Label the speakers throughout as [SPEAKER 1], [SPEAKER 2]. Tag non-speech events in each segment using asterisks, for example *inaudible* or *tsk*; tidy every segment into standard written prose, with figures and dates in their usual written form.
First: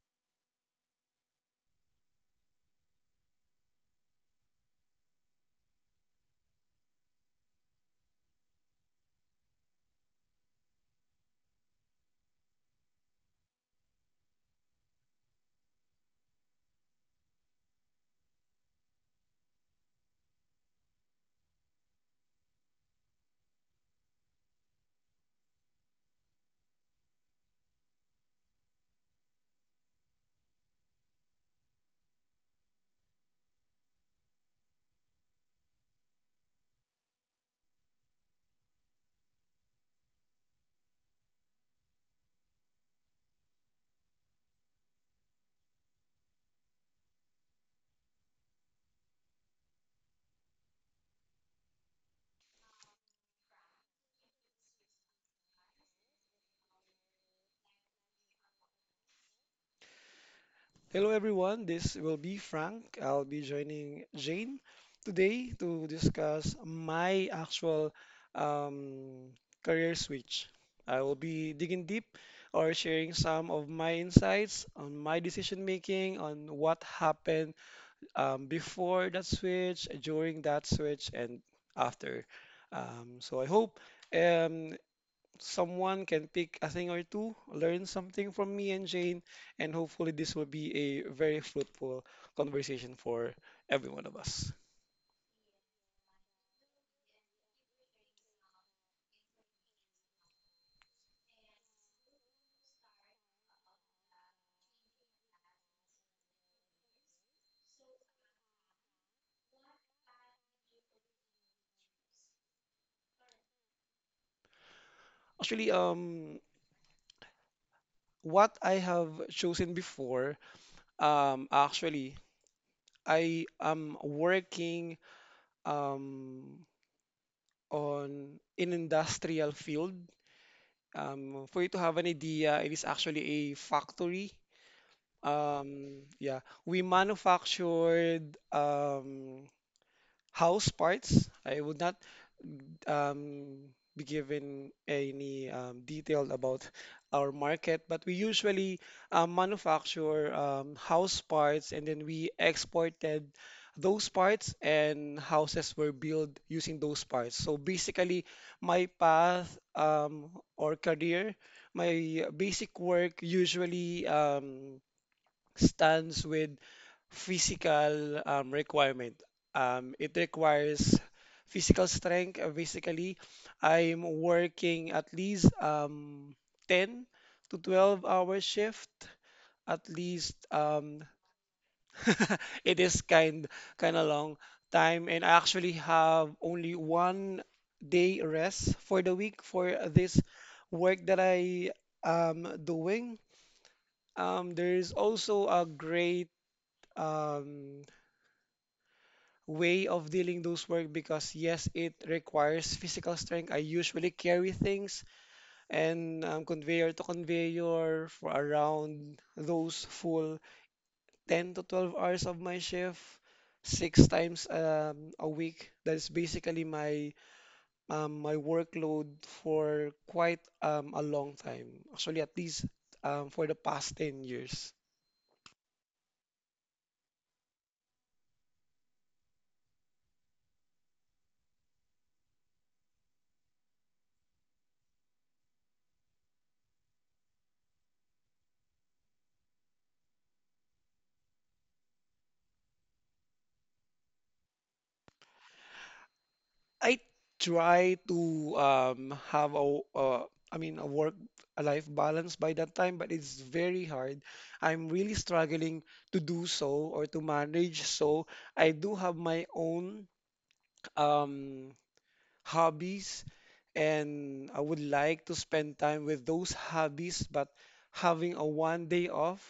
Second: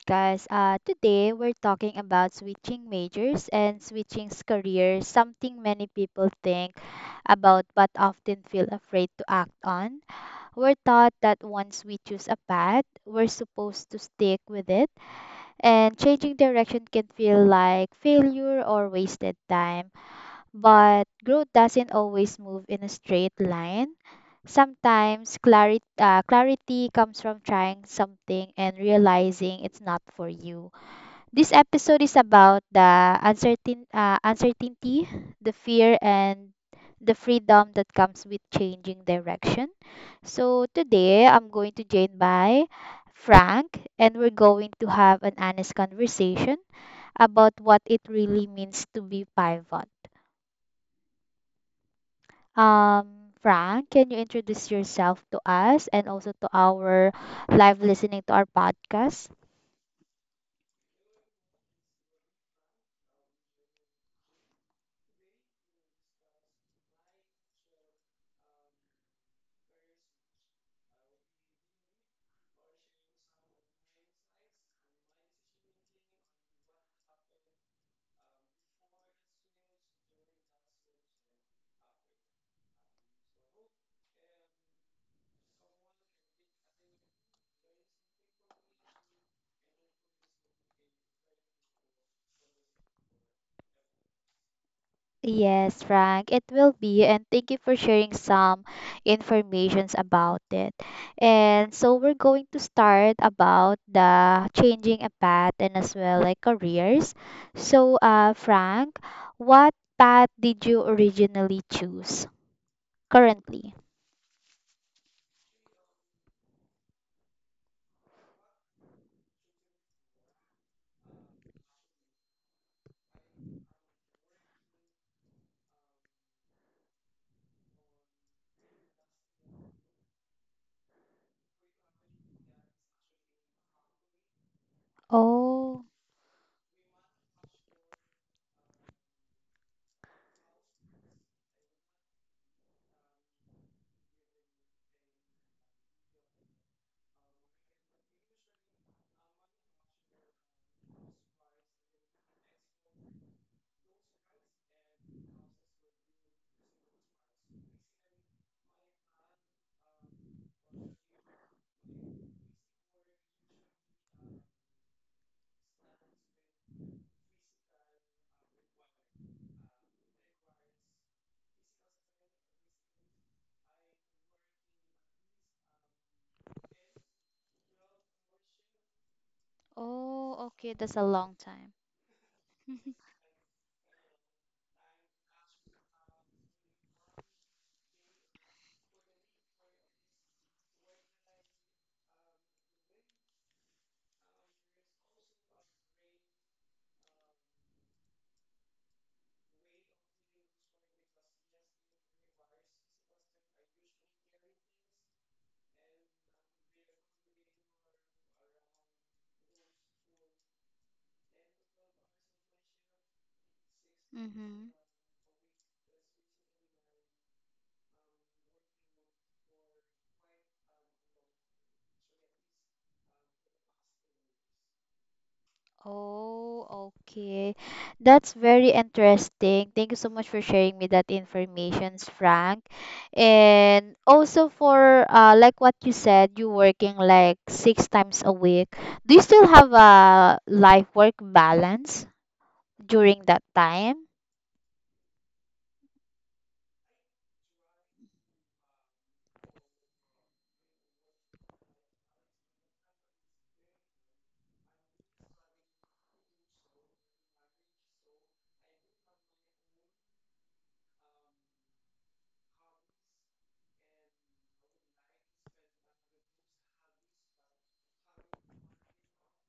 [SPEAKER 1] podcast. Today, we're talking about switching majors and switching careers, something many people think about but often feel afraid to act on. We're taught that once we choose a path, we're supposed to stick with it, and changing direction can feel like failure or wasted time. But growth doesn't always move in a straight line. Sometimes clarity comes from trying something and realizing it's not for you. This episode is about the uncertainty, the fear, and the freedom that comes with changing direction. So today, I'm going to join by Frank, and we're going to have an honest conversation about what it really means to be pivot. Frank, can you introduce yourself to us and also to our live listening to our podcast?
[SPEAKER 2] Hello everyone, this will be Frank. I'll be joining Jane today to discuss my actual um, career switch. I will be digging deep or sharing some of my insights on my decision making, on what happened before that switch, during that switch, and after. So I hope um, someone can pick a thing or two, learn something from me and Jane, and hopefully this will be a very fruitful conversation for every one of us.
[SPEAKER 1] Yes, Frank, it will be, and thank you for sharing some informations about it. And so we're going to start about the changing a path and as well like careers. So, Frank, what path did you originally choose currently?
[SPEAKER 2] Actually, um, what I have chosen before, um, actually, I am working um, on an industrial field. For you to have an idea, it is actually a factory.
[SPEAKER 1] Oh,
[SPEAKER 2] Yeah, we manufactured house parts. I would not um, be given any detail about our market, but we usually manufacture house parts and then we exported those parts and houses were built using those parts. So basically, my path or career, my basic work usually stands with physical requirement. It requires physical strength. Basically, I'm working at least 10 to 12 hour shift. At least.
[SPEAKER 1] oh, okay, that's a long time.
[SPEAKER 2] *laughs* It is kind of long time, and I actually have only 1 day rest for the week for this work that I am doing. There is also a great um, way of dealing those work because yes, it requires physical strength. I usually carry things and conveyor to conveyor for around those full 10 to 12 hours of my shift, six times
[SPEAKER 1] Mm-hmm.
[SPEAKER 2] a week. That is basically my workload for quite a long time. Actually, at least for the past 10 years.
[SPEAKER 1] Oh, okay. That's very interesting. Thank you so much for sharing me that information, Frank. And also for like what you said, you working like six times a week. Do you still have a life work balance during that time?
[SPEAKER 2] I try to have a work a life balance by that time, but it's very hard. I'm really struggling to do so or to manage. So I do have my own um, hobbies and I would like to spend time with those hobbies, but having a 1 day off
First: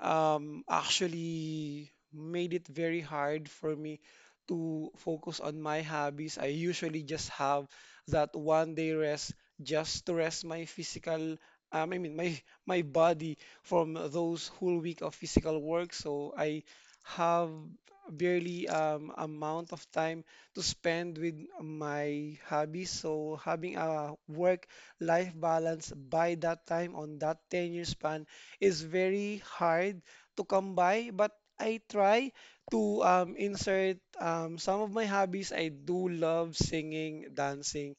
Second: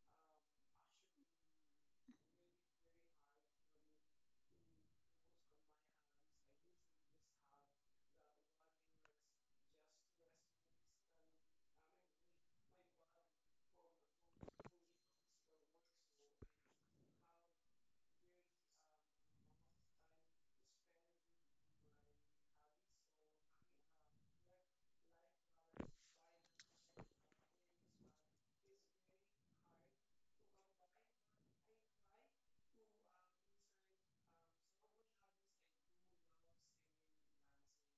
[SPEAKER 2] actually made it very hard for me to focus on my hobbies. I usually just have that 1 day rest just to rest my physical, I mean my my body from those whole week of physical work. So I have barely amount of time to spend with my hobbies. So having a work-life balance by that time on that 10-year span is very hard to come by, but I try to insert some of my hobbies. I do love singing, dancing,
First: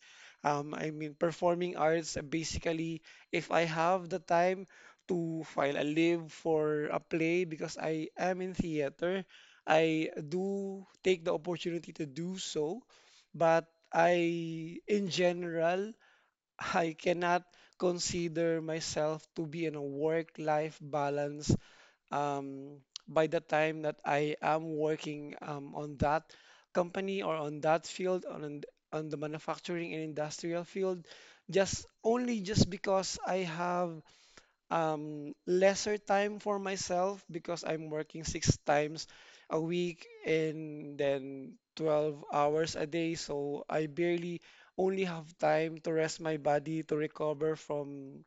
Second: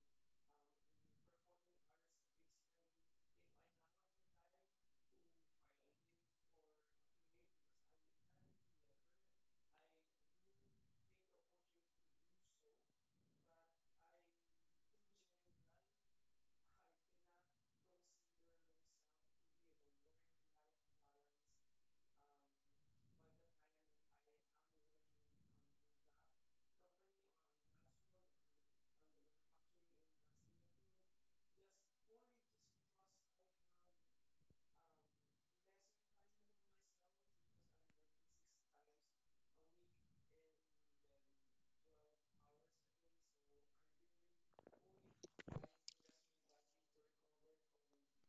[SPEAKER 2] performing arts. Basically, if I have the time to file a leave for a play because I am in theater, I do take the opportunity to do so, but I, in general, *laughs* I cannot consider myself to be in a work-life balance um, by the time that I am working on that company or on that field, on the manufacturing and industrial field, just only just because I have lesser time for myself because I'm working six times a week and then 12 hours a day. So I barely only have time to rest my body to recover from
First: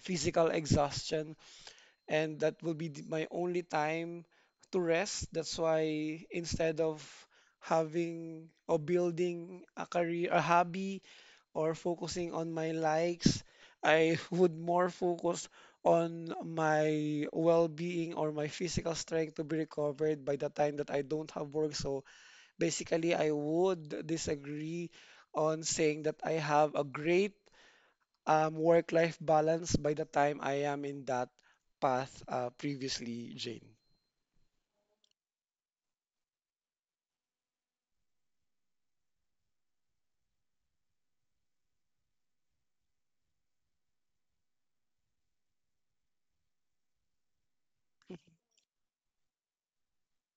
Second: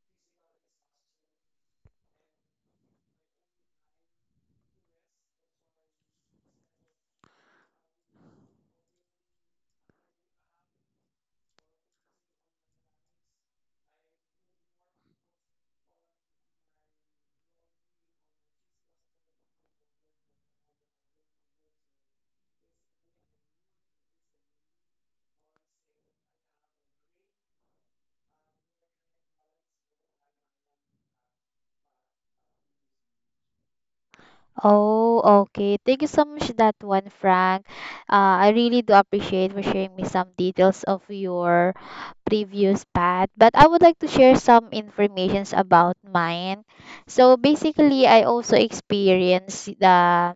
[SPEAKER 2] physical exhaustion. And that will be my only time to rest. That's why instead of having or building a career, a hobby, or focusing on my likes. I *laughs* would more focus on my well-being or my physical strength to be recovered by the time that I don't have work. So basically, I would disagree on saying that I have a great work-life balance by the time I am in that path previously, Jane.
[SPEAKER 1] Oh, okay. Thank you so much that one, Frank. I really do appreciate for sharing me some details of your previous path. But I would like to share some informations about mine. So basically, I also experienced the,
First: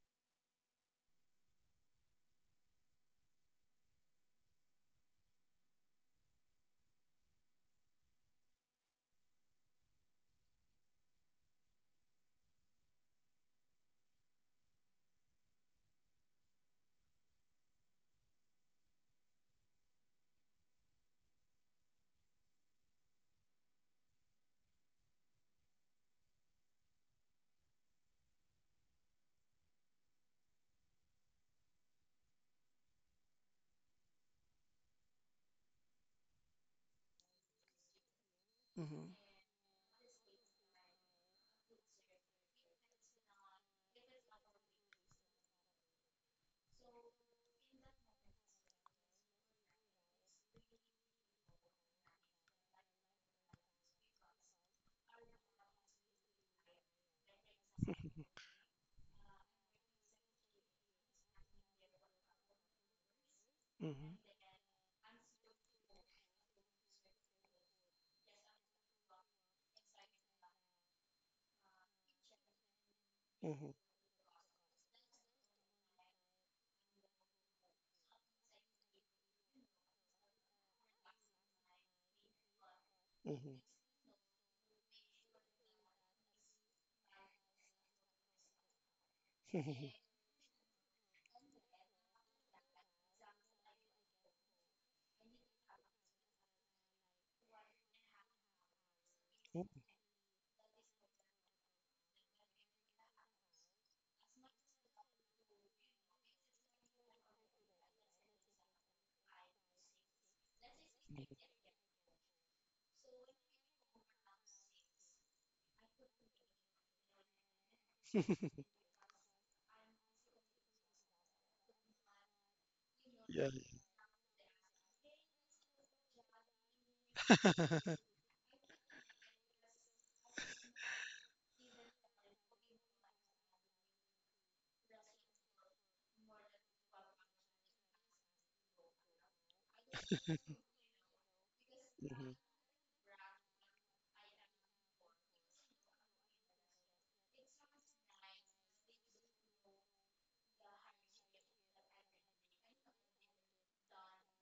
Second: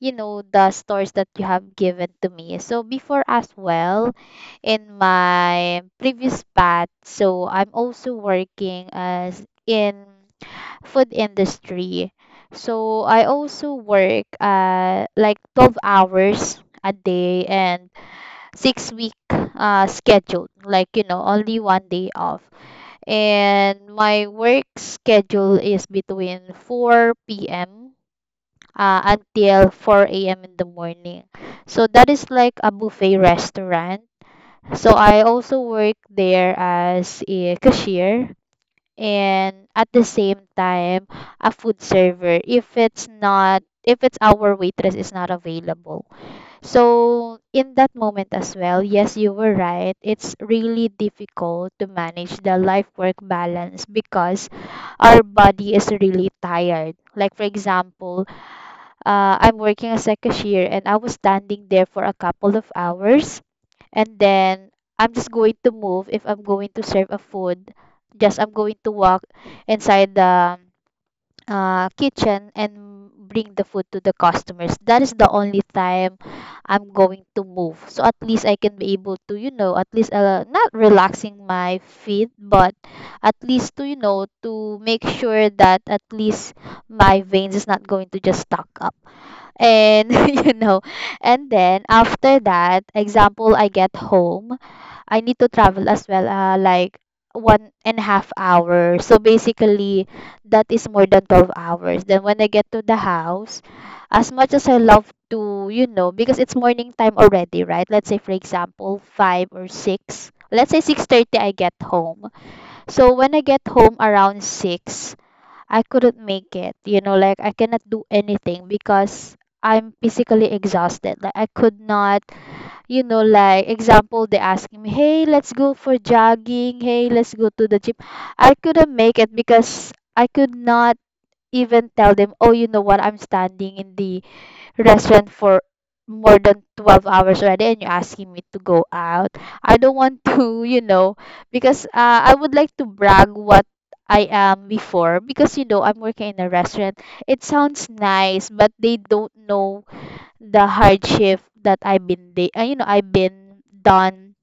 [SPEAKER 1] you know, the stores that you have given to me. So before as well, in my previous path, so I'm also working as in food industry. So I also work like 12 hours a day and six week schedule, like, only one day off. And my work schedule is between 4 p.m. Until 4 a.m. in the morning. So that is like a buffet restaurant. So I also work there as a cashier
[SPEAKER 2] Mhm.
[SPEAKER 1] and at the same time a food server if it's our waitress is not available. So in that moment as well, yes, you were right, it's really difficult to manage the life work balance because our body is really tired. Like, for example, I'm working as a cashier and I was standing there for a couple of hours,
[SPEAKER 2] Mhm,
[SPEAKER 1] and then I'm just going to move if I'm going to serve a food. Just I'm going to walk inside the kitchen and bring the
[SPEAKER 2] mhm,
[SPEAKER 1] food to the customers. That is the only time I'm going to move. So at least I can be able to, at least not relaxing my feet, but at
[SPEAKER 2] mhm.
[SPEAKER 1] least to, to make sure that at least my veins is not going to just stuck up.
[SPEAKER 2] *laughs*
[SPEAKER 1] And *laughs* you know, and then after that, example, I get home. I need to travel as well, like one and a half hour. So
[SPEAKER 2] Mhm.
[SPEAKER 1] basically, that is more than 12 hours. Then when I get to the house, as much as I love to, you know, because it's morning time already, right? Let's say, for example, 5 or 6. Let's say 6:30, I get home. So when I get home around 6, I couldn't make it. You know, like I cannot do anything because I'm physically exhausted. Like I could not,
[SPEAKER 2] Yeah.
[SPEAKER 1] like example, they ask me, "Hey, let's go for jogging. Hey, let's go to the gym."
[SPEAKER 2] *laughs*
[SPEAKER 1] I couldn't make it because I could not even tell them, "Oh, you know what? I'm standing in the restaurant for more than 12 hours already, and you're asking me to go out." I don't want *laughs* to, because I
[SPEAKER 2] Mhm.
[SPEAKER 1] would like to brag what I am before, because you know I'm working in a restaurant. It sounds nice, but they don't know the hardship that I've been I've been done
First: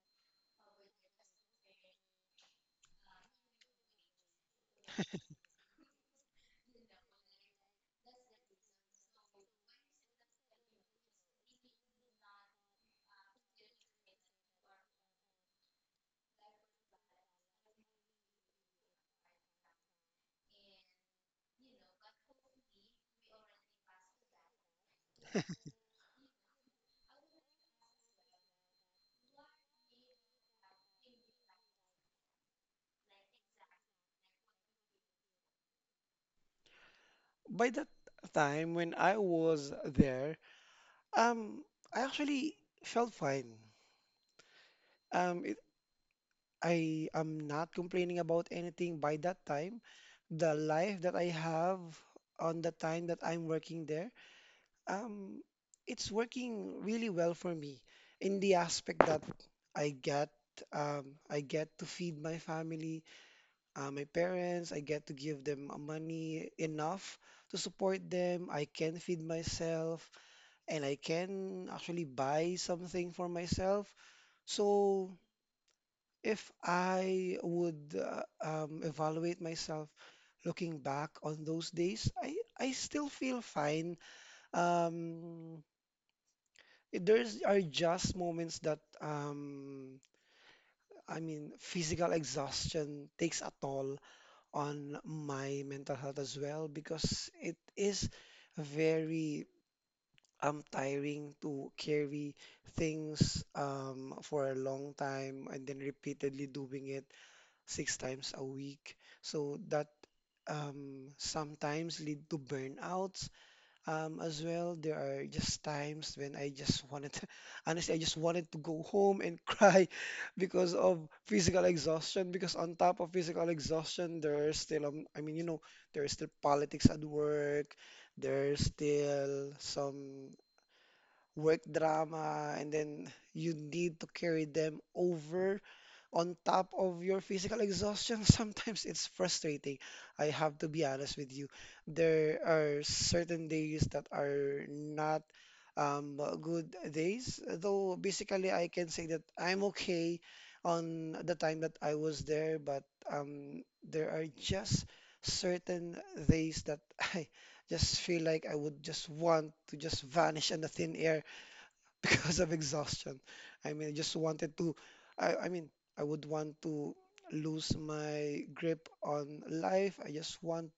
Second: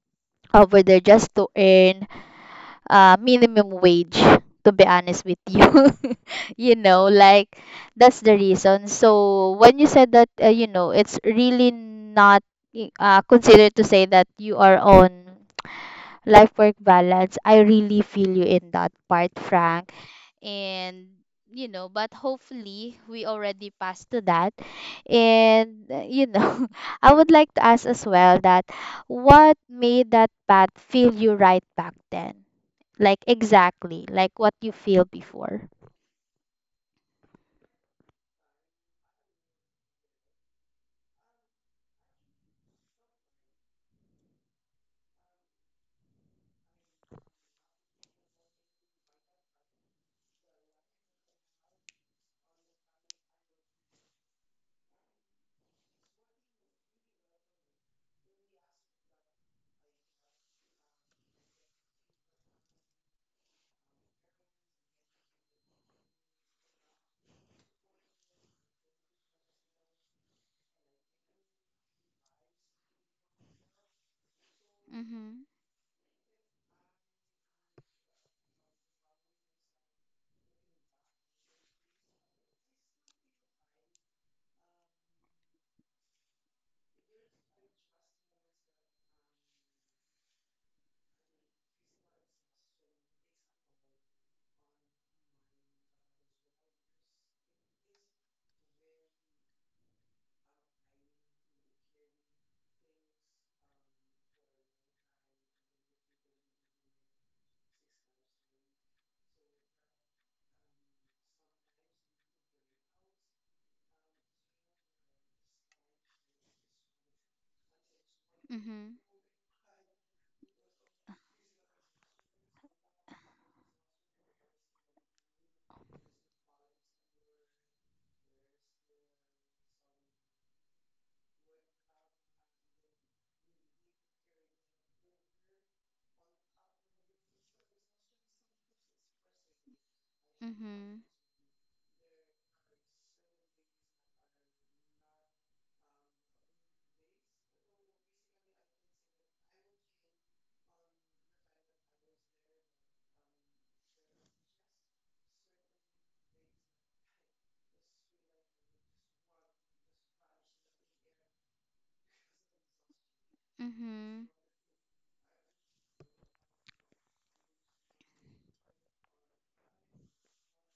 [SPEAKER 1] over there just to earn minimum wage, to be honest with you. *laughs* Like that's the reason. So when you said that it's really not considered to say that you are on life work balance, I really feel you in that part, Frank. And you know, but hopefully we already passed to that. And *laughs* I would like to ask as well that what made that path feel you right back then, like exactly like what you feel before.
[SPEAKER 2] By that time when I was there, um, I actually felt fine. Um, it, I am not complaining about anything by that time. The life that I have on the time that I'm working there, um, it's working really well for me in the aspect that I get, I get to feed my family. Uh, my parents. I get to give them money enough to support them. I can feed myself and I can actually buy something for myself. So
[SPEAKER 1] Mm-hmm.
[SPEAKER 2] if I would evaluate myself looking back on those days, I still feel fine. Um, there's are just moments that physical exhaustion takes a toll on my mental health as well because it is very tiring to carry things for a long time and then repeatedly doing it six times a week. So that sometimes lead to burnout, as well, there are just times when I just wanted to, *laughs* honestly, I just wanted to go
[SPEAKER 1] Mm-hmm.
[SPEAKER 2] home and cry *laughs* because of physical exhaustion. Because on top of physical exhaustion, there's still, there's still politics at work, there's still some work drama, and then you need to carry them over on top of your physical exhaustion, *laughs* sometimes it's frustrating. I have to be
[SPEAKER 1] Mm-hmm.
[SPEAKER 2] honest with you. There are certain days that are not good days, though basically I can say that I'm okay on the time that I was there, but there are just certain days that *laughs* I just feel like I would just want to just vanish in the thin air *laughs* because of exhaustion. I mean, I just
[SPEAKER 1] Mm-hmm.
[SPEAKER 2] wanted to, I mean, I would want to lose my grip on life. I just want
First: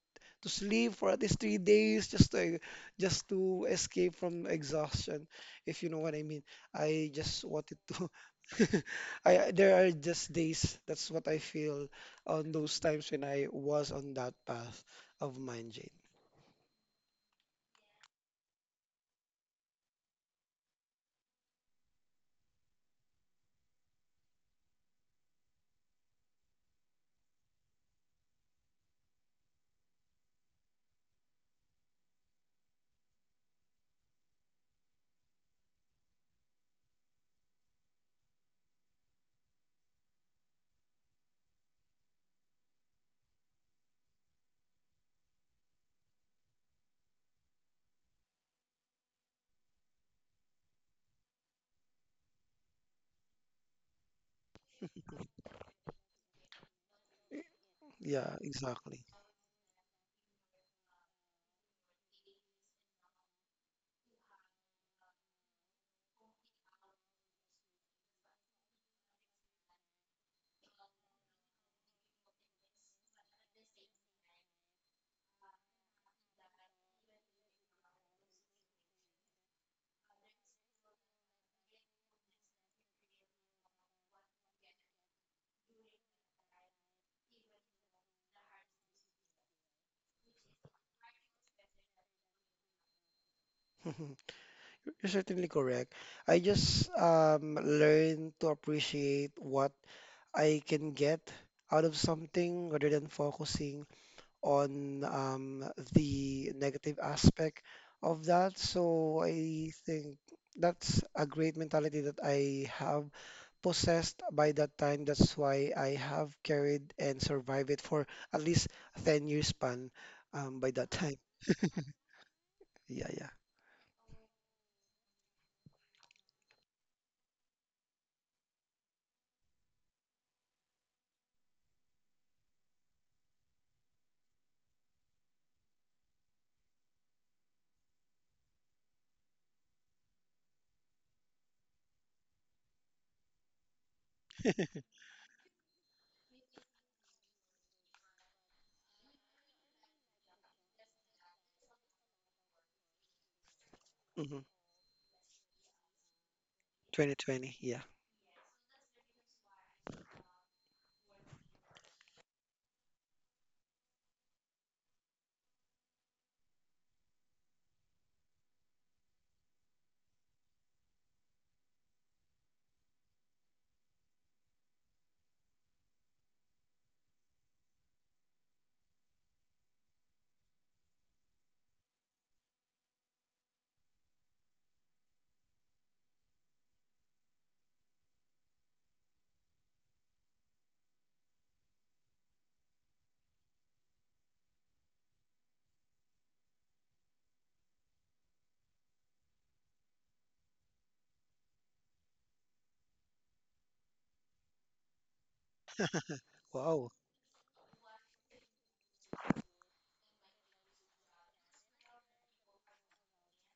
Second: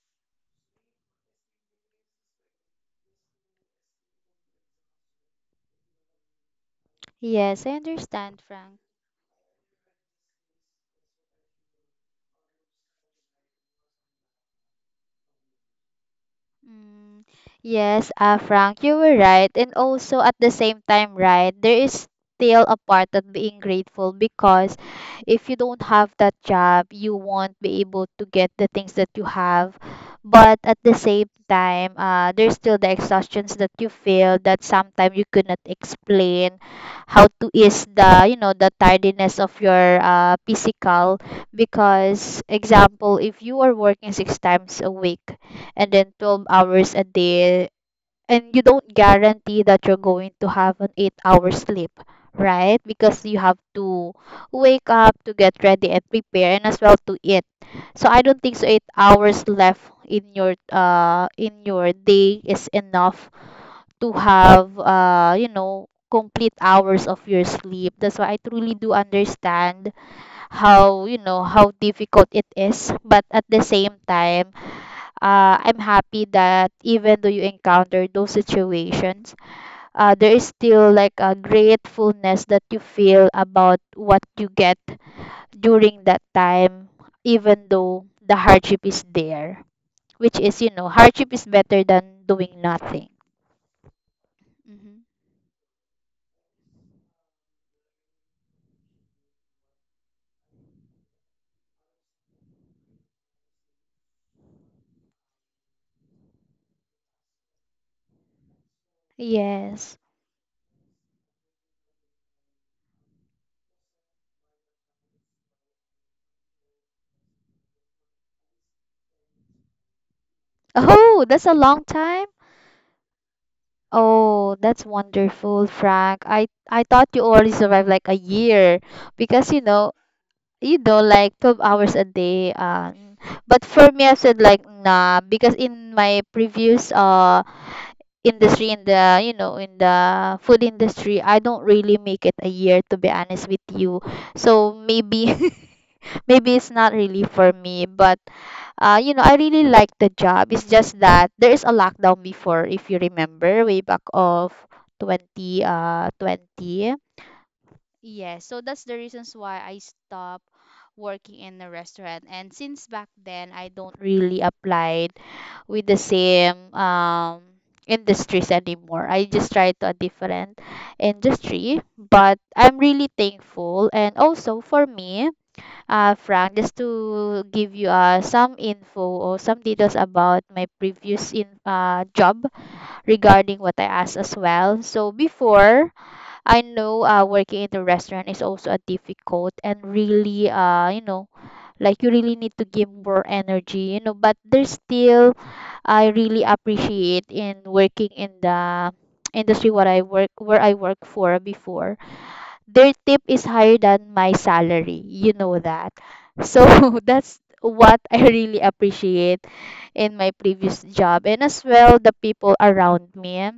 [SPEAKER 2] to sleep for at least 3 days just to escape from exhaustion, if you know what I mean. I just
[SPEAKER 1] Yes, I
[SPEAKER 2] wanted to.
[SPEAKER 1] understand, Frank.
[SPEAKER 2] *laughs* I there are just days. That's what I feel on those times when I was on that path of mine, Jane.
[SPEAKER 1] Mm. Yes, Frank, you were right. And also at the same time, right, there is still a part of being grateful because if you don't have that job, you won't be able to get the things that you have. But at the same time, there's still the exhaustions that you feel that sometimes you could not explain how to ease the tiredness of your physical. Because example, if you are working six times a week, and then 12 hours a day, and you don't guarantee that you're going to have an 8-hour sleep, right? Because you have to wake up to get ready and prepare and as well to eat, so I
[SPEAKER 2] Yeah,
[SPEAKER 1] don't think so 8
[SPEAKER 2] exactly.
[SPEAKER 1] hours left in your day is enough to have complete hours of your sleep. That's why I truly do understand how you know how difficult it is. But at the same time, I'm happy that even though you encounter those situations, there is still like a gratefulness that you feel about what you get during that time, even though the hardship is there, which is, you know, hardship is better than doing nothing.
[SPEAKER 2] *laughs*
[SPEAKER 1] Hmm.
[SPEAKER 2] You're certainly correct. I just learn to appreciate what I can get out of something rather than focusing on the negative aspect of that. So I
[SPEAKER 1] Yes.
[SPEAKER 2] think that's a great mentality that I have possessed by that time. That's why I have carried and survived it for at least a 10 years span by that time.
[SPEAKER 1] Oh, that's a long time.
[SPEAKER 2] Yeah, yeah.
[SPEAKER 1] Oh, that's wonderful, Frank. I thought you already survived like a year because like 12 hours a day, but for me I said like nah, because in my previous industry, in the food industry, I don't really make it a year, to be honest with you. So maybe *laughs* maybe it's not really for me, but I really like the job. It's just that there is a lockdown before, if you remember way back
[SPEAKER 2] Hmm.
[SPEAKER 1] of 20 uh 20.
[SPEAKER 2] 2020. Yeah.
[SPEAKER 1] Yes, so that's the reasons why I stopped working in a restaurant. And since back then, I don't really applied with the same industries anymore. I just tried to a different industry, but I'm really thankful. And also for me, Frank, just to give you some info or some details about my previous in job regarding what I asked as well. So before I know working in the restaurant is also a difficult and really like you really need to give more energy, but there's still I really appreciate in working in the *tsk* industry, what I work where I work for before, their tip is higher than my salary, you know that. So
[SPEAKER 2] Wow.
[SPEAKER 1] *laughs* that's what I really appreciate in my previous job, and as well the people around me,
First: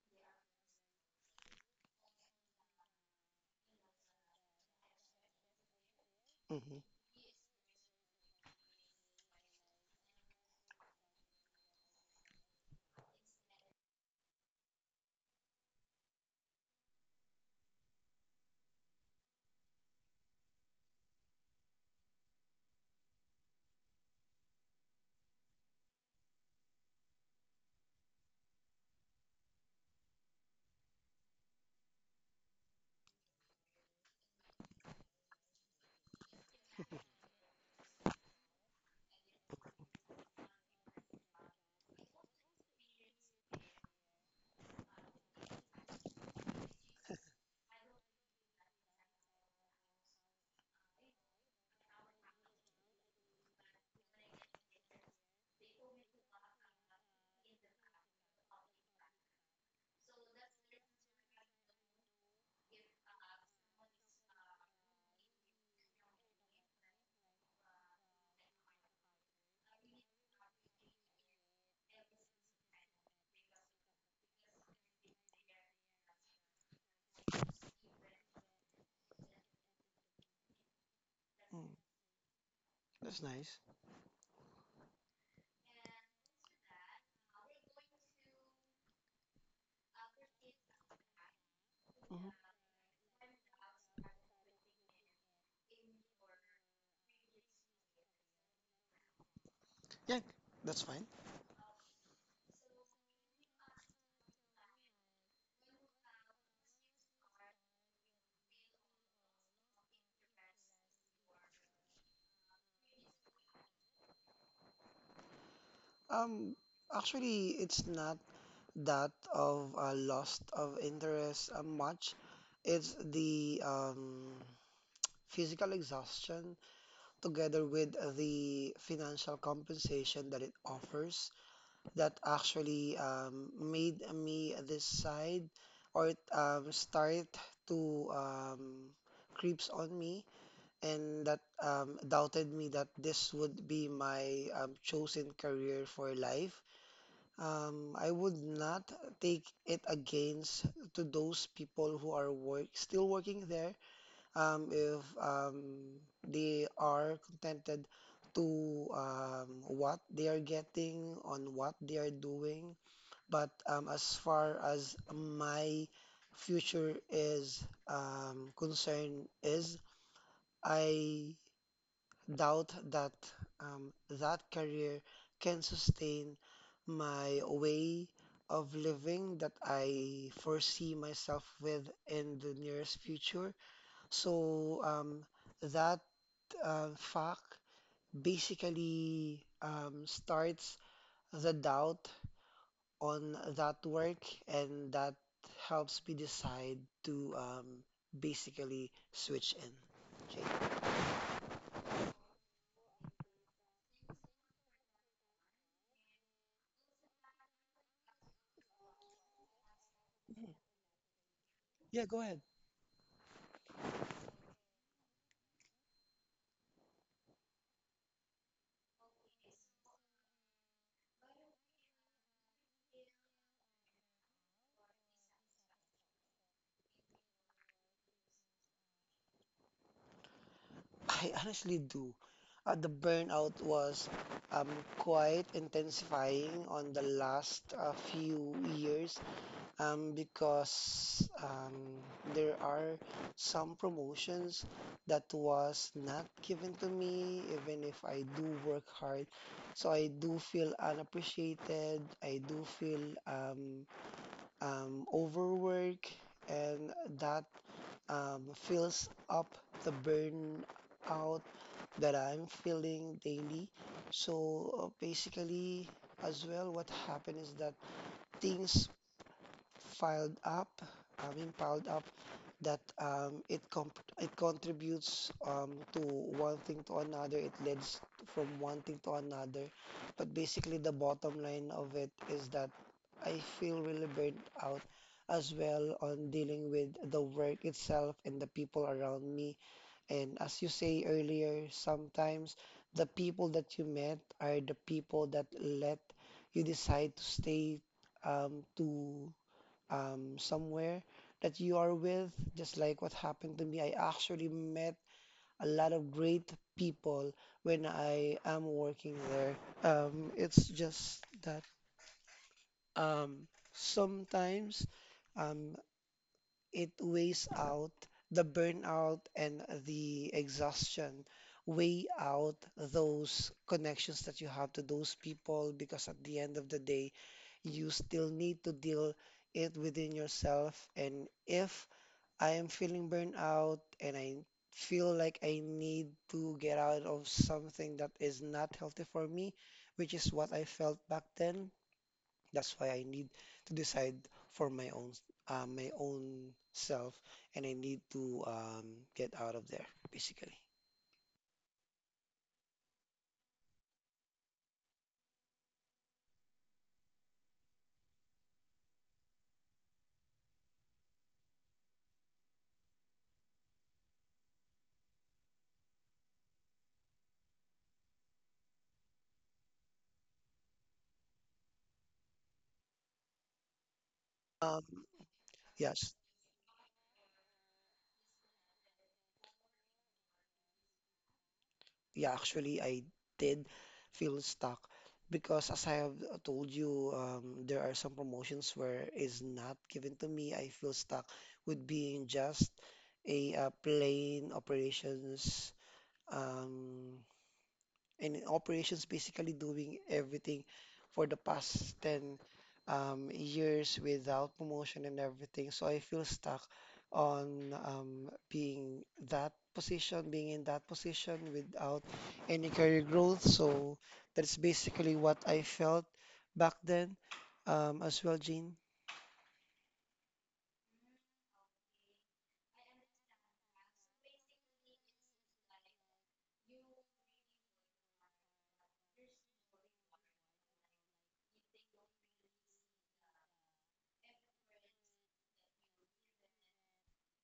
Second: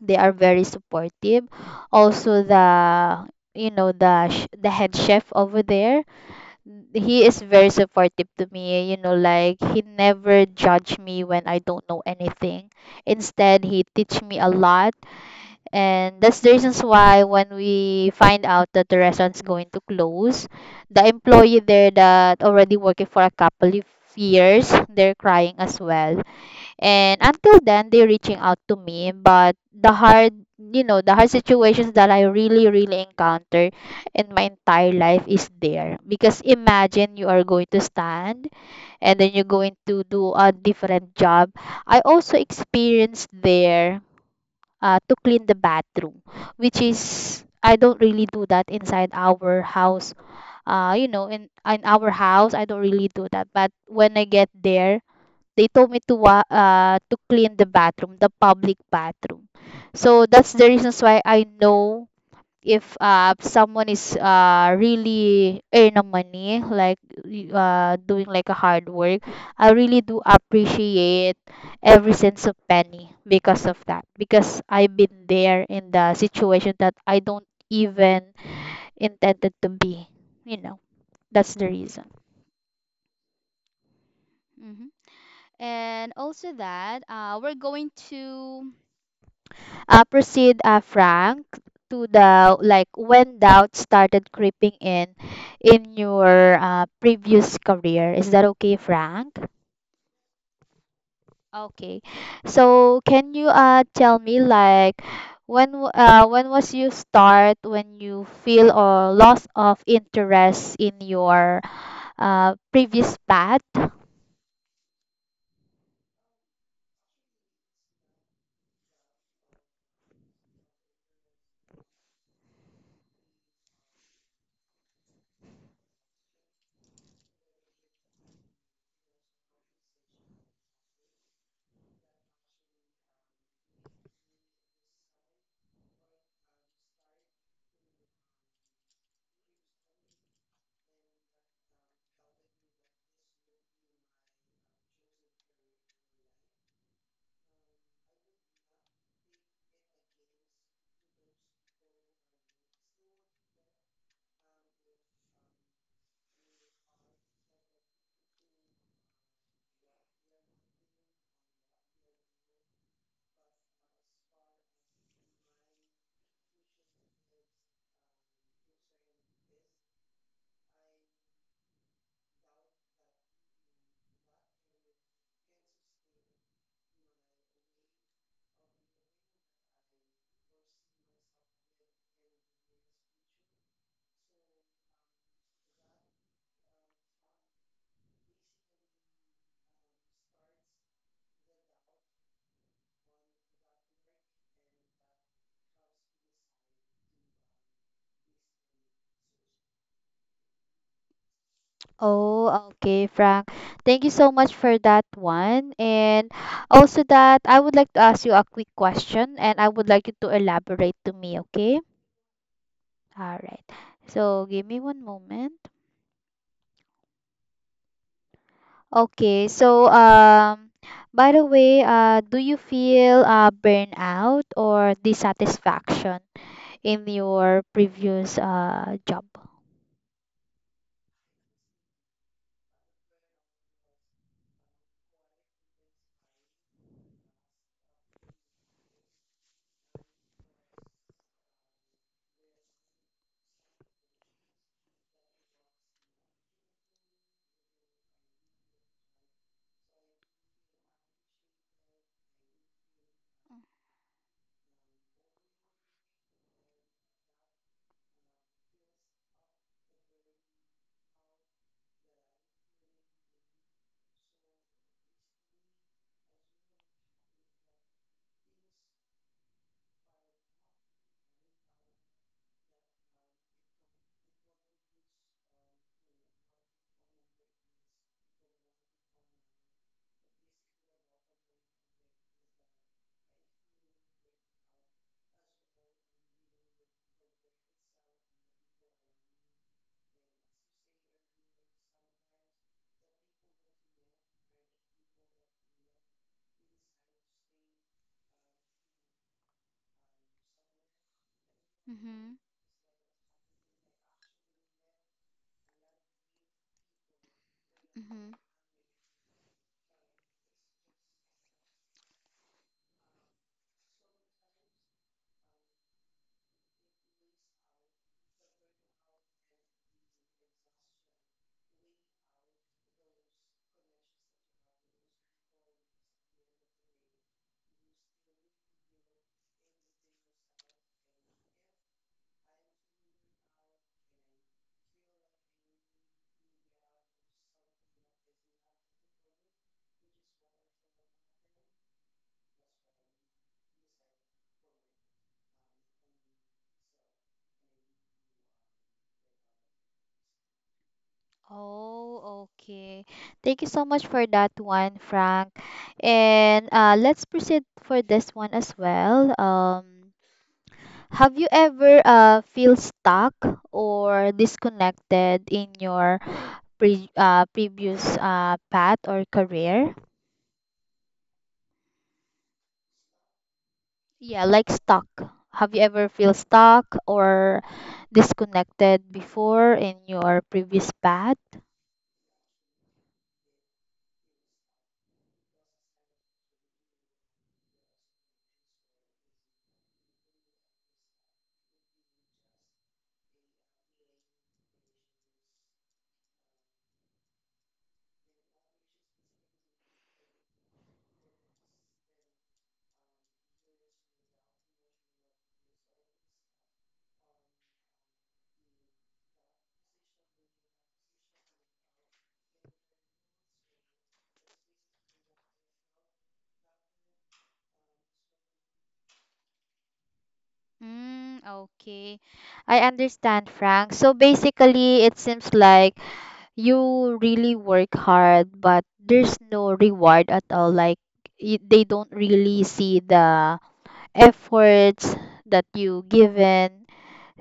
[SPEAKER 1] they are very supportive. Also the you know the sh- the head chef over there,
[SPEAKER 2] Mm-hmm.
[SPEAKER 1] he is very supportive to me, like he never judge me when I don't know anything. Instead, he teach me a lot. And that's the reasons why when we find out that the restaurant's going to close, the employee there that already working for a couple of years, they're crying as well. And until then, they're reaching out to me. But the hard situations that I really really encounter in my entire life is there, because imagine you are going to stand and then you're going to do a different job. I also experienced there to clean the bathroom, which is I don't really do that inside our house. In our house, I don't really do that. But when I get there, they told me to to clean the bathroom, the public bathroom. So that's the reasons why I know if someone is really earning money, like doing like a hard work, I really do appreciate every sense of penny because of that. Because I've been there in the situation that I don't even intended to be. You know, that's the
[SPEAKER 2] Mm,
[SPEAKER 1] reason.
[SPEAKER 2] that's nice.
[SPEAKER 1] Hmm. And also that we're going to proceed, Frank, to
[SPEAKER 2] Hmm.
[SPEAKER 1] the like when doubt started creeping in your previous career. Is that okay, Frank?
[SPEAKER 2] Yeah, that's fine.
[SPEAKER 1] Okay. So can you tell me like when was you start when you feel or loss of interest in your previous path?
[SPEAKER 2] Um, Actually, it's not that of a loss of interest much. It's the physical exhaustion together with the financial compensation that it offers that actually made me decide or it start to creeps on me and that doubted me that this would be my chosen career for life, I would not take it against to those people who are work still working there. If they are contented to what they are getting on what they are doing, but as far as my future is concerned, is I doubt that that career can sustain my way of living that I foresee myself with in the nearest future. So that fact basically starts the doubt on that work, and that helps me decide to basically switch in. Okay.
[SPEAKER 1] Oh, okay, Frank. Thank you so much for that one. And also that I would like to ask you a quick question and I would like you to elaborate to me, okay?
[SPEAKER 2] Yeah, go ahead.
[SPEAKER 1] All right. So give me one moment. Okay. By the way, do you feel burnout or dissatisfaction in your previous job?
[SPEAKER 2] I honestly do. The burnout was um, quite intensifying on the last few years because there are some promotions that was not given to me even if I do work hard. So I do feel unappreciated. I do feel overwork and that fills up the burnout that I'm feeling daily. So basically, as well, what happened is that things filed up, I mean, piled up that it contributes to one thing to another. It leads from one thing to another. But basically, the bottom line of it is that I feel really burnt out as well on dealing with the work itself and the people around me. And as you say earlier, sometimes the people that you met are the people that let you decide to stay to somewhere that you are with.
[SPEAKER 1] Mm-hmm.
[SPEAKER 2] Just like what happened to me, I actually met a lot of great people when
[SPEAKER 1] Mm-hmm.
[SPEAKER 2] I am working there. It's just that um, sometimes um, it weighs out the burnout and the exhaustion, weigh out those connections that you have to those people because at the end of the day, you still need to deal it within yourself. And if I am feeling burnout and I feel like I need to get out of something that is not healthy for me, which is what I felt back then, that's why I need to decide for my own self, and I need to get out of there, basically.
[SPEAKER 1] Oh, okay. Thank you so much for that one, Frank. And let's proceed for this one as well. Have you ever feel stuck or disconnected in your previous path or career? Yeah, like
[SPEAKER 2] Um,
[SPEAKER 1] stuck. Have you ever
[SPEAKER 2] yes,
[SPEAKER 1] feel stuck or disconnected before in your previous path?
[SPEAKER 2] yeah, actually, I did feel stuck because, as I have told you, there are some promotions where is not given to me. I feel stuck with being just a plain operations um, and in operations basically doing everything for the past 10 years without promotion and everything. So I feel stuck on being in that position without any career growth. So that's basically what I felt back then as well, Jean.
[SPEAKER 1] Mm, okay. I understand, Frank. So basically, it seems like you really work hard, but there's no reward at all. Like they don't really see the efforts that you given.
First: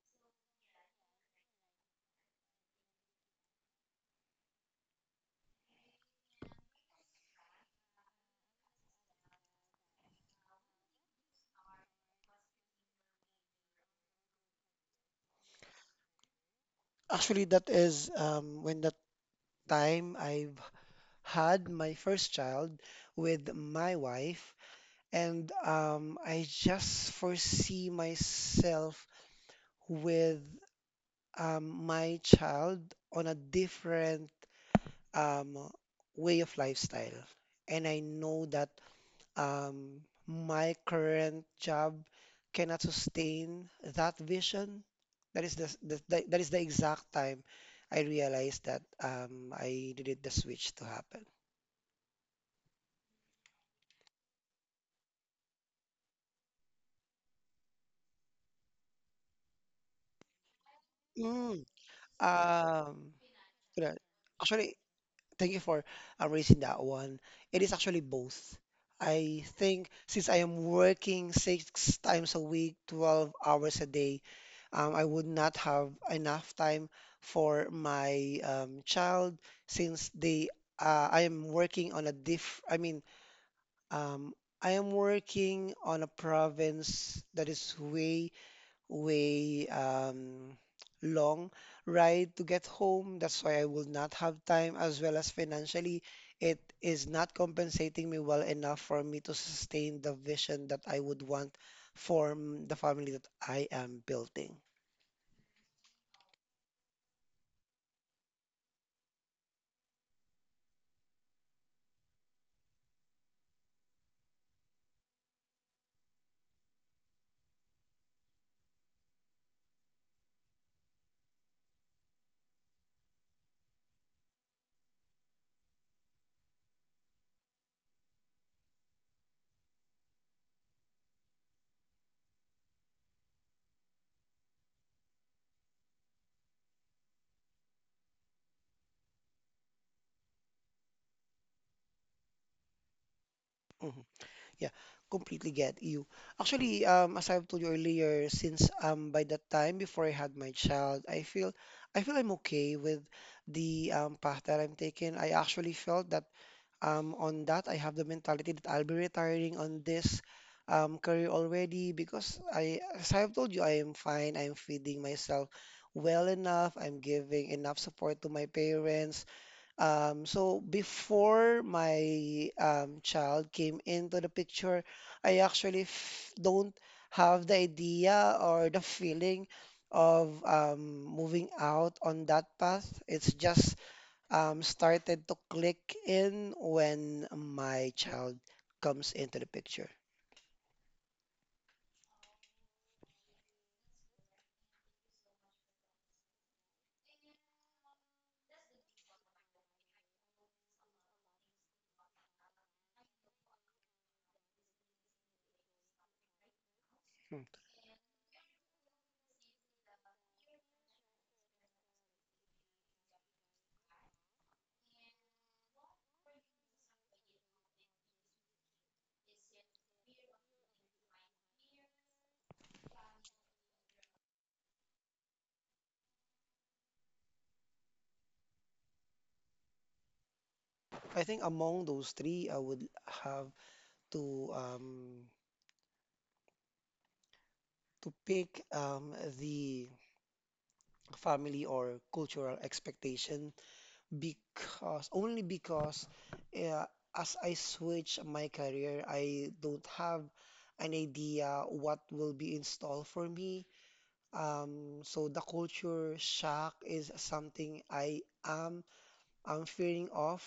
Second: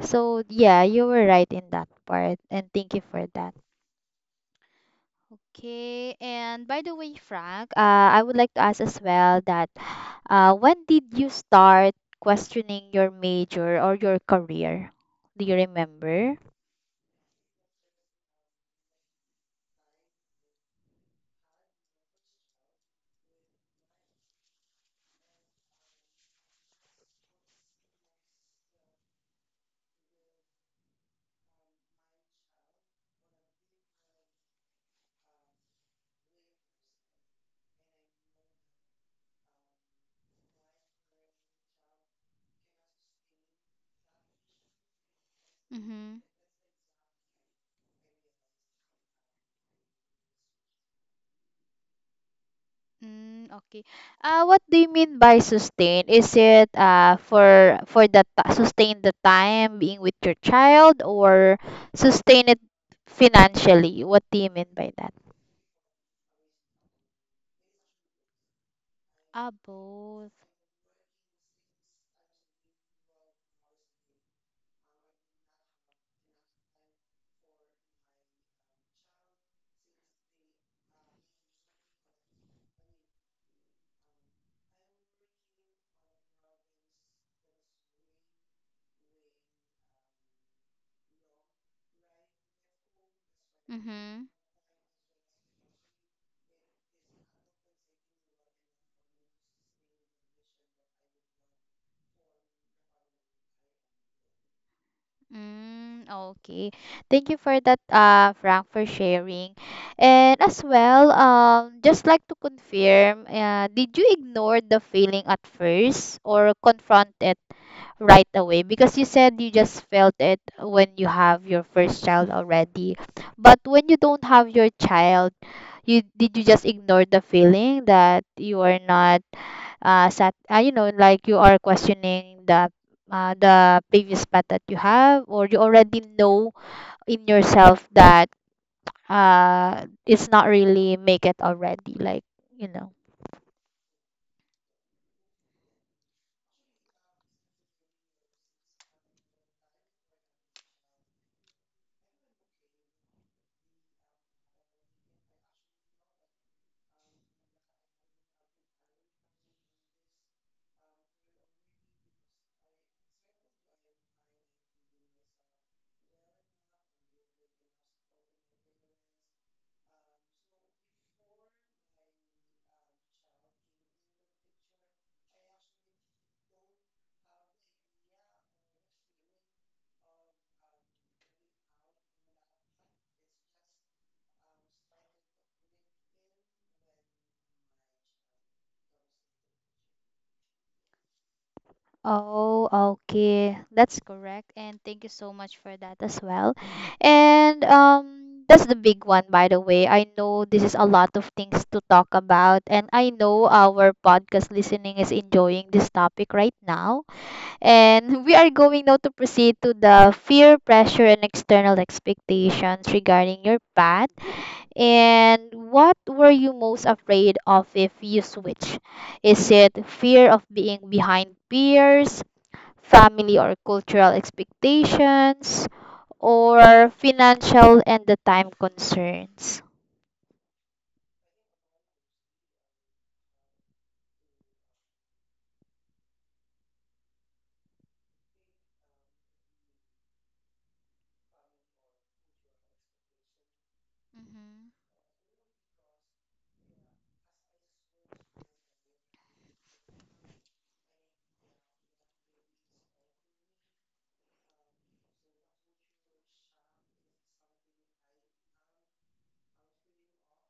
[SPEAKER 1] So yeah, you were right in that part, and thank you for that. Okay, and by the way, Frank, I would like to ask as well that when did you start questioning your major or your career? Do you remember?
[SPEAKER 2] Actually, that is when that time I've had my first child with my wife. And I just foresee myself with my child on a different um, way of lifestyle. And I know that my current job cannot sustain that vision. That is the, the,
[SPEAKER 1] Mm-hmm.
[SPEAKER 2] the- that is the exact time I realized that I needed the switch to happen.
[SPEAKER 1] Mm, okay. What do you mean by sustain? Is it for the sustain the time being with your child or
[SPEAKER 2] Mm,
[SPEAKER 1] sustain it
[SPEAKER 2] um, you know,
[SPEAKER 1] financially? What do you mean
[SPEAKER 2] actually,
[SPEAKER 1] by that?
[SPEAKER 2] Thank you for raising that one. It is actually both. I
[SPEAKER 1] Ah,
[SPEAKER 2] think since
[SPEAKER 1] both.
[SPEAKER 2] I am working 6 times a week, 12 hours a day, I would not have enough time for my child since they I am working on a diff I mean um, I am working on a province that is way way long ride to get home. That's why I will not
[SPEAKER 1] Mm-hmm.
[SPEAKER 2] have time, as well as financially, it is not compensating me well enough for me to sustain the vision that I would want for the family that I am building.
[SPEAKER 1] Mm, okay. Thank you for that, Frank, for sharing. And as well, just like to confirm, did you ignore the feeling at first or confront it right away? Because you said you just felt it when you have your first child already. But when you don't have your child, you did you just ignore the feeling that you are not sat, you know like you are questioning the previous path that you have or you already know in yourself that it's not really make it already like you know.
[SPEAKER 2] Mm-hmm. Yeah, completely get you. Actually, as I've told you earlier, since by that time before I had my child, I feel I'm okay with the path that I'm taking. I actually felt that on that. I have the mentality that I'll be retiring on this career already because I, as I've told you, I am fine. I'm feeding myself well enough. I'm giving enough support to my parents. So before my child came into the picture, I actually f don't have the idea or the feeling of moving out on that path. It's just started to click in when my child comes into the picture.
[SPEAKER 1] Oh, okay. That's correct. And thank you so much for that as well. And that's the big one by the way. I know this is a lot of things to talk about and I know our podcast listening is enjoying this topic right now.
[SPEAKER 2] Hmm.
[SPEAKER 1] And *laughs* we are going now to proceed to the fear, pressure, and external expectations regarding your path. And what were you most afraid of if you switch? Is it fear of being behind peers, family or cultural expectations, or financial and the time concerns?
[SPEAKER 2] I think among those three, I would have to um, to pick the family or cultural expectation.
[SPEAKER 1] Mhm.
[SPEAKER 2] Because uh, as I switch my career, I don't have an idea what will be installed for me. So the culture shock is something I am fearing of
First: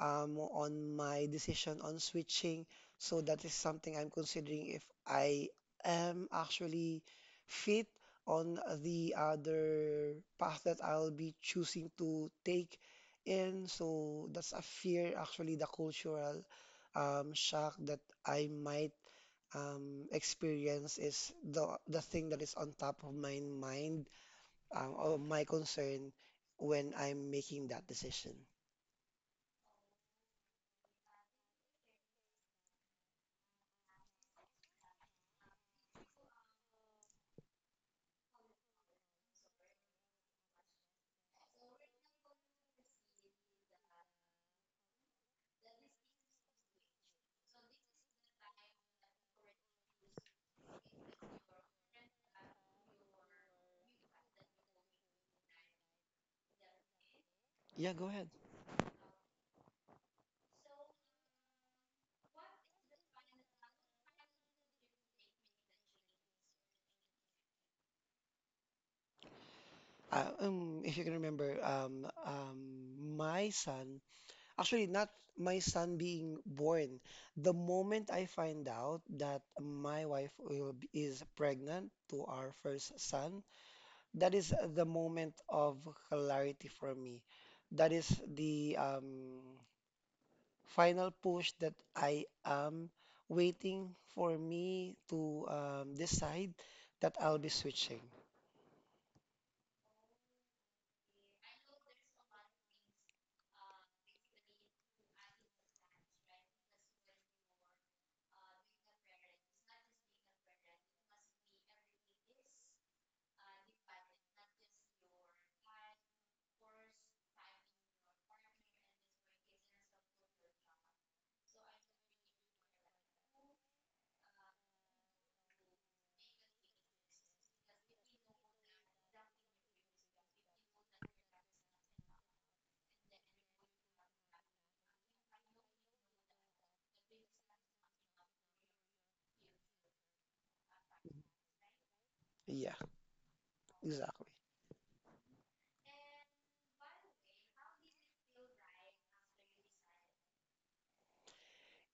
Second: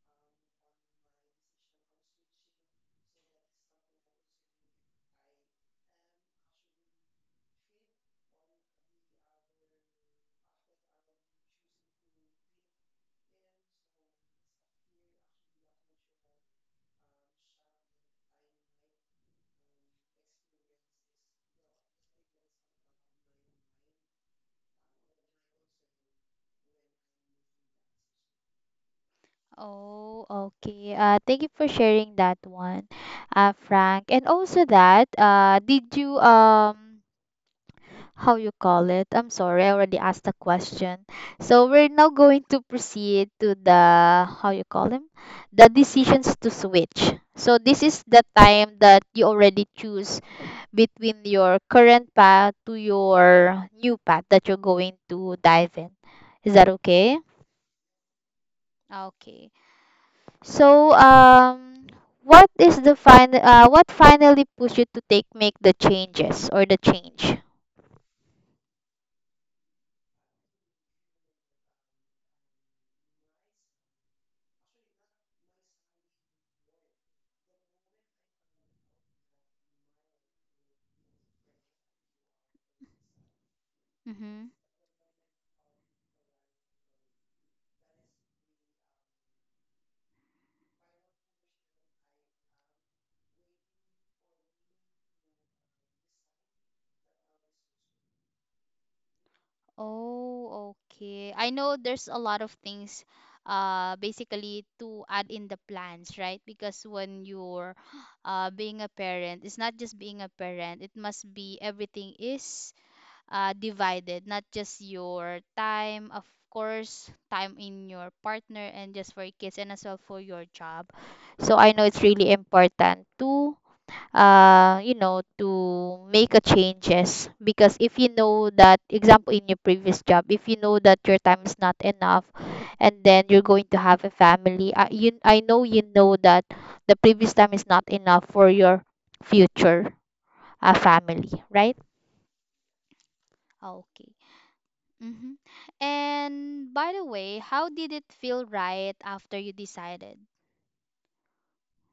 [SPEAKER 2] on my decision on switching. So that is something I'm considering if I am actually fit on the other path that I'll be choosing to take in. So that's a fear, actually, the cultural shock that I might experience is the thing that is on top of my mind or my concern when I'm making that decision.
[SPEAKER 1] Oh, okay. Thank you for sharing that one, Frank. And also that, did you how you call it. I'm sorry, I already asked the question. So we're now going to proceed to the how you call them, the decisions to switch. So this is the time that you already choose between your current path to your new path that you're going to dive in. Is that okay?
[SPEAKER 2] Yeah, go ahead.
[SPEAKER 1] Okay. So what is the final what finally pushed you to take make the changes or the change?
[SPEAKER 2] If you can remember, my son, actually, not my son being born, the moment I find out that my wife is pregnant to our first son, that
[SPEAKER 1] Mm-hmm.
[SPEAKER 2] is the moment of clarity for me. That is the final push that I am waiting for me to decide that I'll be switching.
[SPEAKER 1] Oh, okay. I know there's a lot of things basically to add in the plans, right? Because when you're *gasps* being a parent, it's not just being a parent, it must be everything is divided, not just your time, of course, time in your partner and just for your kids and as well for your job. So I know it's really important to you know, to make a changes. Because if you know that, example, in your previous job, if you know that your time is not enough, and then you're going to have a family, I know you know that the previous time is not enough for your future family, right?
[SPEAKER 2] Yeah,
[SPEAKER 1] Okay.
[SPEAKER 2] exactly.
[SPEAKER 1] Mm-hmm. And by the way, how did it feel right after you decided?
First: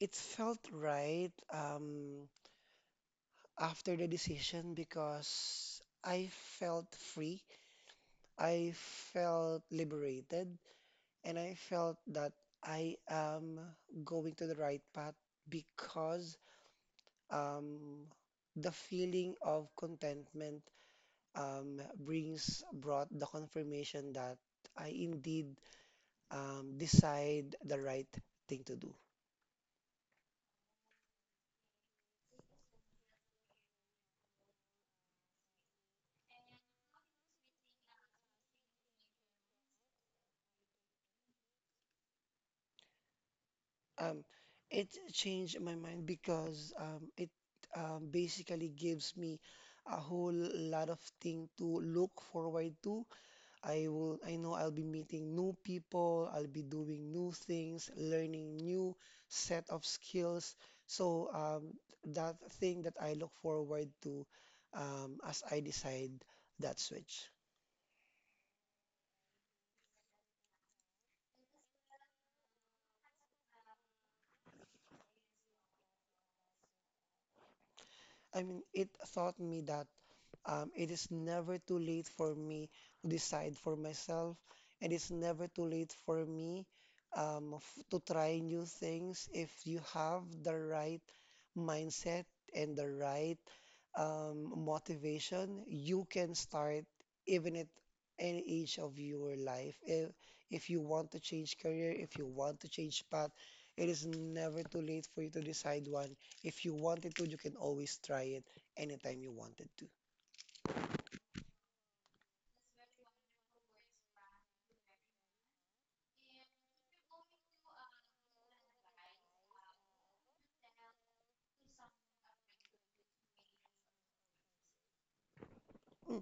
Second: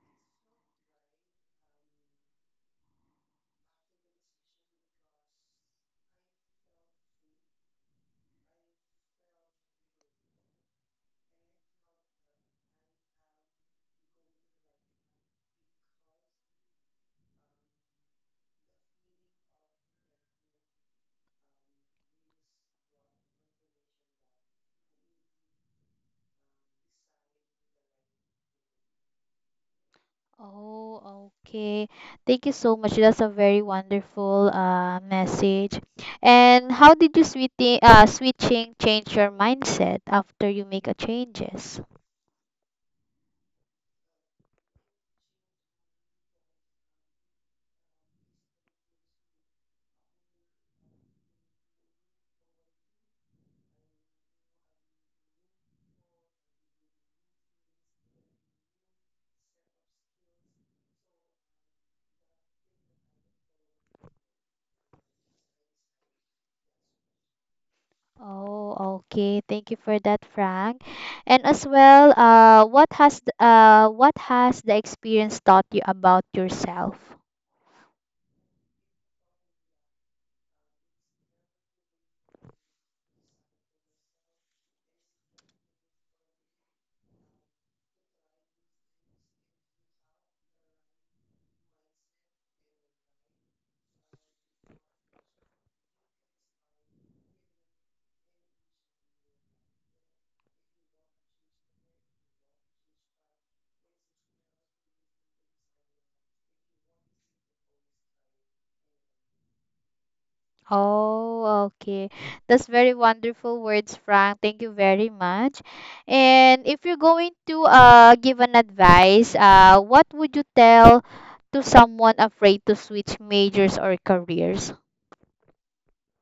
[SPEAKER 2] It felt right after the decision because I felt free, I felt liberated, and I felt that I am going to the right path because um, the feeling of contentment brings brought the confirmation that I indeed decide the right thing to do.
[SPEAKER 1] Oh, okay. Thank you so much. That's a very wonderful message. And how did you sweetie switching change your mindset after you make a changes?
[SPEAKER 2] Um, it changed my mind because it basically gives me a whole lot of thing to look forward to. I know I'll be meeting new people, I'll be doing new things, learning new set of skills. So that thing that I look forward to as I decide that switch.
[SPEAKER 1] Oh, okay. Thank you for that, Frank. And as well, what has the experience taught you about yourself?
[SPEAKER 2] I mean, it taught me that it is never too late for me to decide for myself, and it's never too late for me to try new things if you have the right mindset and the right motivation. You can start even at any age of your life. If you want to change career, if you want to change path, it is never too late for you to decide one. If you wanted to, you can always try it anytime you wanted to.
[SPEAKER 1] Oh, okay. That's very wonderful words, Frank. Thank you very much. And if you're going to give an advice, what would you tell to someone afraid to switch majors or careers?
[SPEAKER 2] Hmm.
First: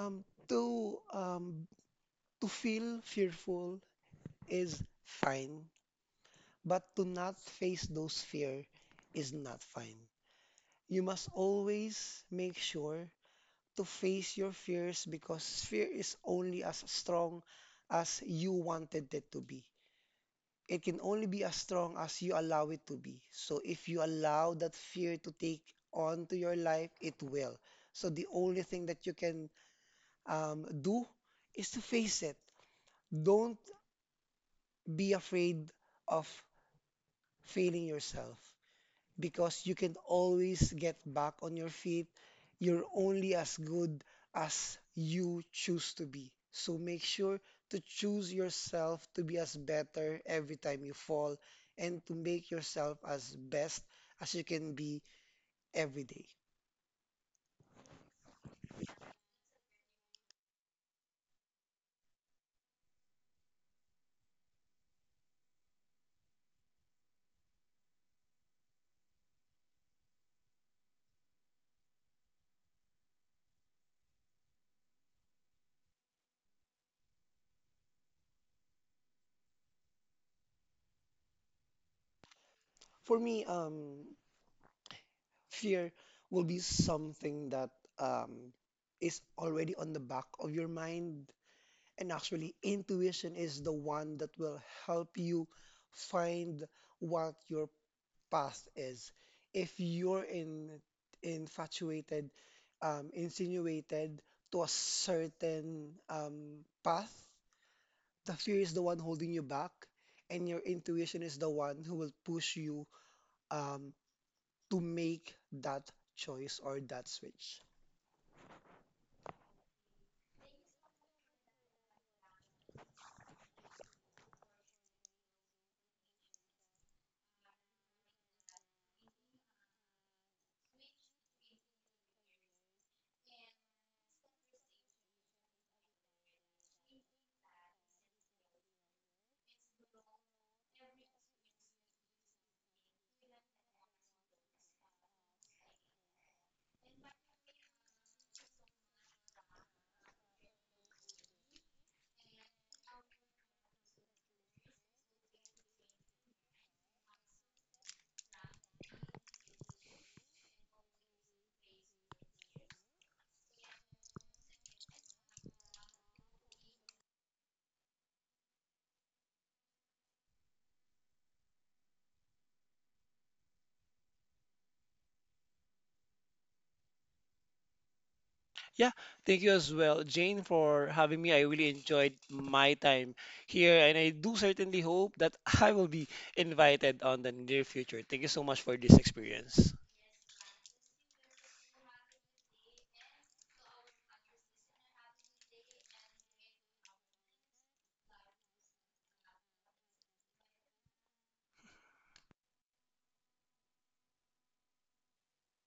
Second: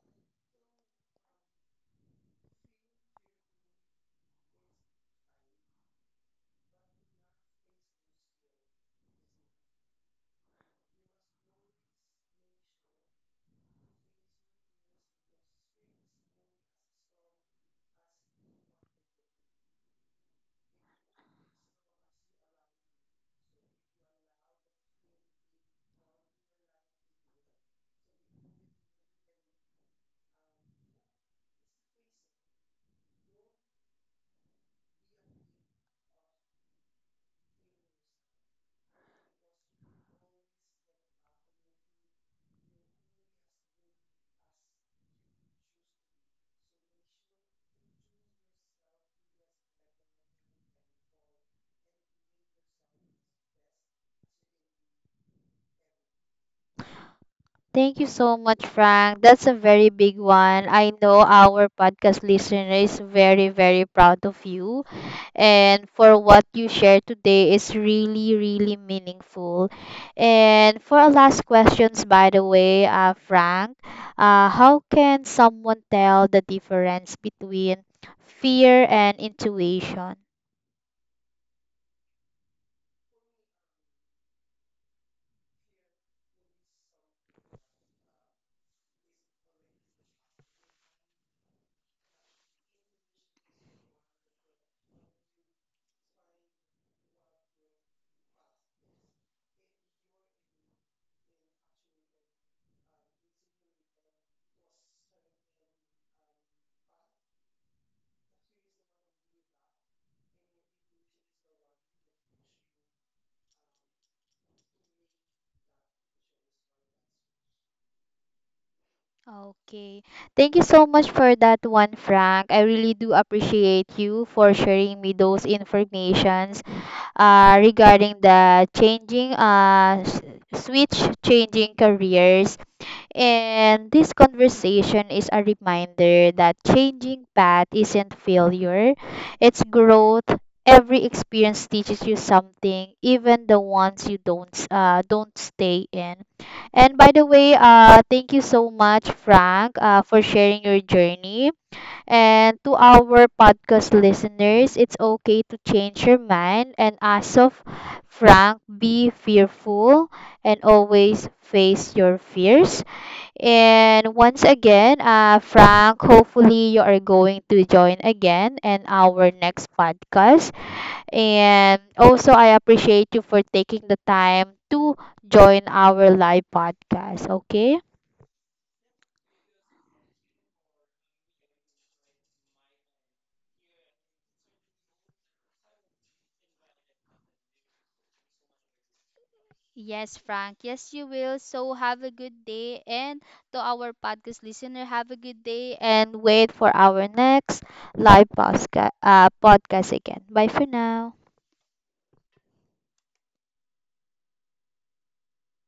[SPEAKER 2] Um, to um, to feel fearful is fine, but to not face those fear is not fine. You must always make sure to face your fears because fear is only as strong as you wanted it to be. It can only be as strong as you allow it to be. So if you allow that fear to take on to your life, it will. So the only thing that you can do is to face it. Don't be afraid of failing yourself because you can always get back on your feet. You're only as good as you choose to be. So make sure to choose yourself to be as better every time you fall and to make yourself as best as you can be every day.
[SPEAKER 1] Thank you so much, Frank. That's a very big one. I know our podcast listener is very, very proud of you. And for what you shared today is really, really meaningful. And for our last questions, by the way, Frank, how can someone tell the difference between fear and intuition?
[SPEAKER 2] For me, fear will be something that um, is already on the back of your mind And Actually, intuition is the one that will help you find what your path is. If you're infatuated, insinuated to a certain path, the fear is the one holding you back, and your intuition is the one who will push you um, to make that choice or that switch.
[SPEAKER 1] Okay. Thank you so much for that one, Frank. I really do appreciate you for sharing me those informations regarding the changing switch changing careers and this conversation is a reminder that changing path isn't failure, it's growth. Every experience teaches you something, even the ones you don't stay in. And by the way, thank you so much, Frank, for sharing your journey. And to our podcast listeners, it's okay to change your mind. And as of Frank, be fearful and always face your fears. And once again, Frank, hopefully you are going to join again in our next podcast. And also, I appreciate you for taking the time to join our live podcast. Okay?
[SPEAKER 2] Yeah, thank you as well, Jane, for having me. I really enjoyed my time here, and I do certainly hope that *laughs* I will be invited on the near future. Thank you so much for this experience.
[SPEAKER 1] Yes, Frank. Yes, you will. So have a good day. And to our podcast listener, have a good day. And wait for our next live podcast. Podcast again. Bye for now.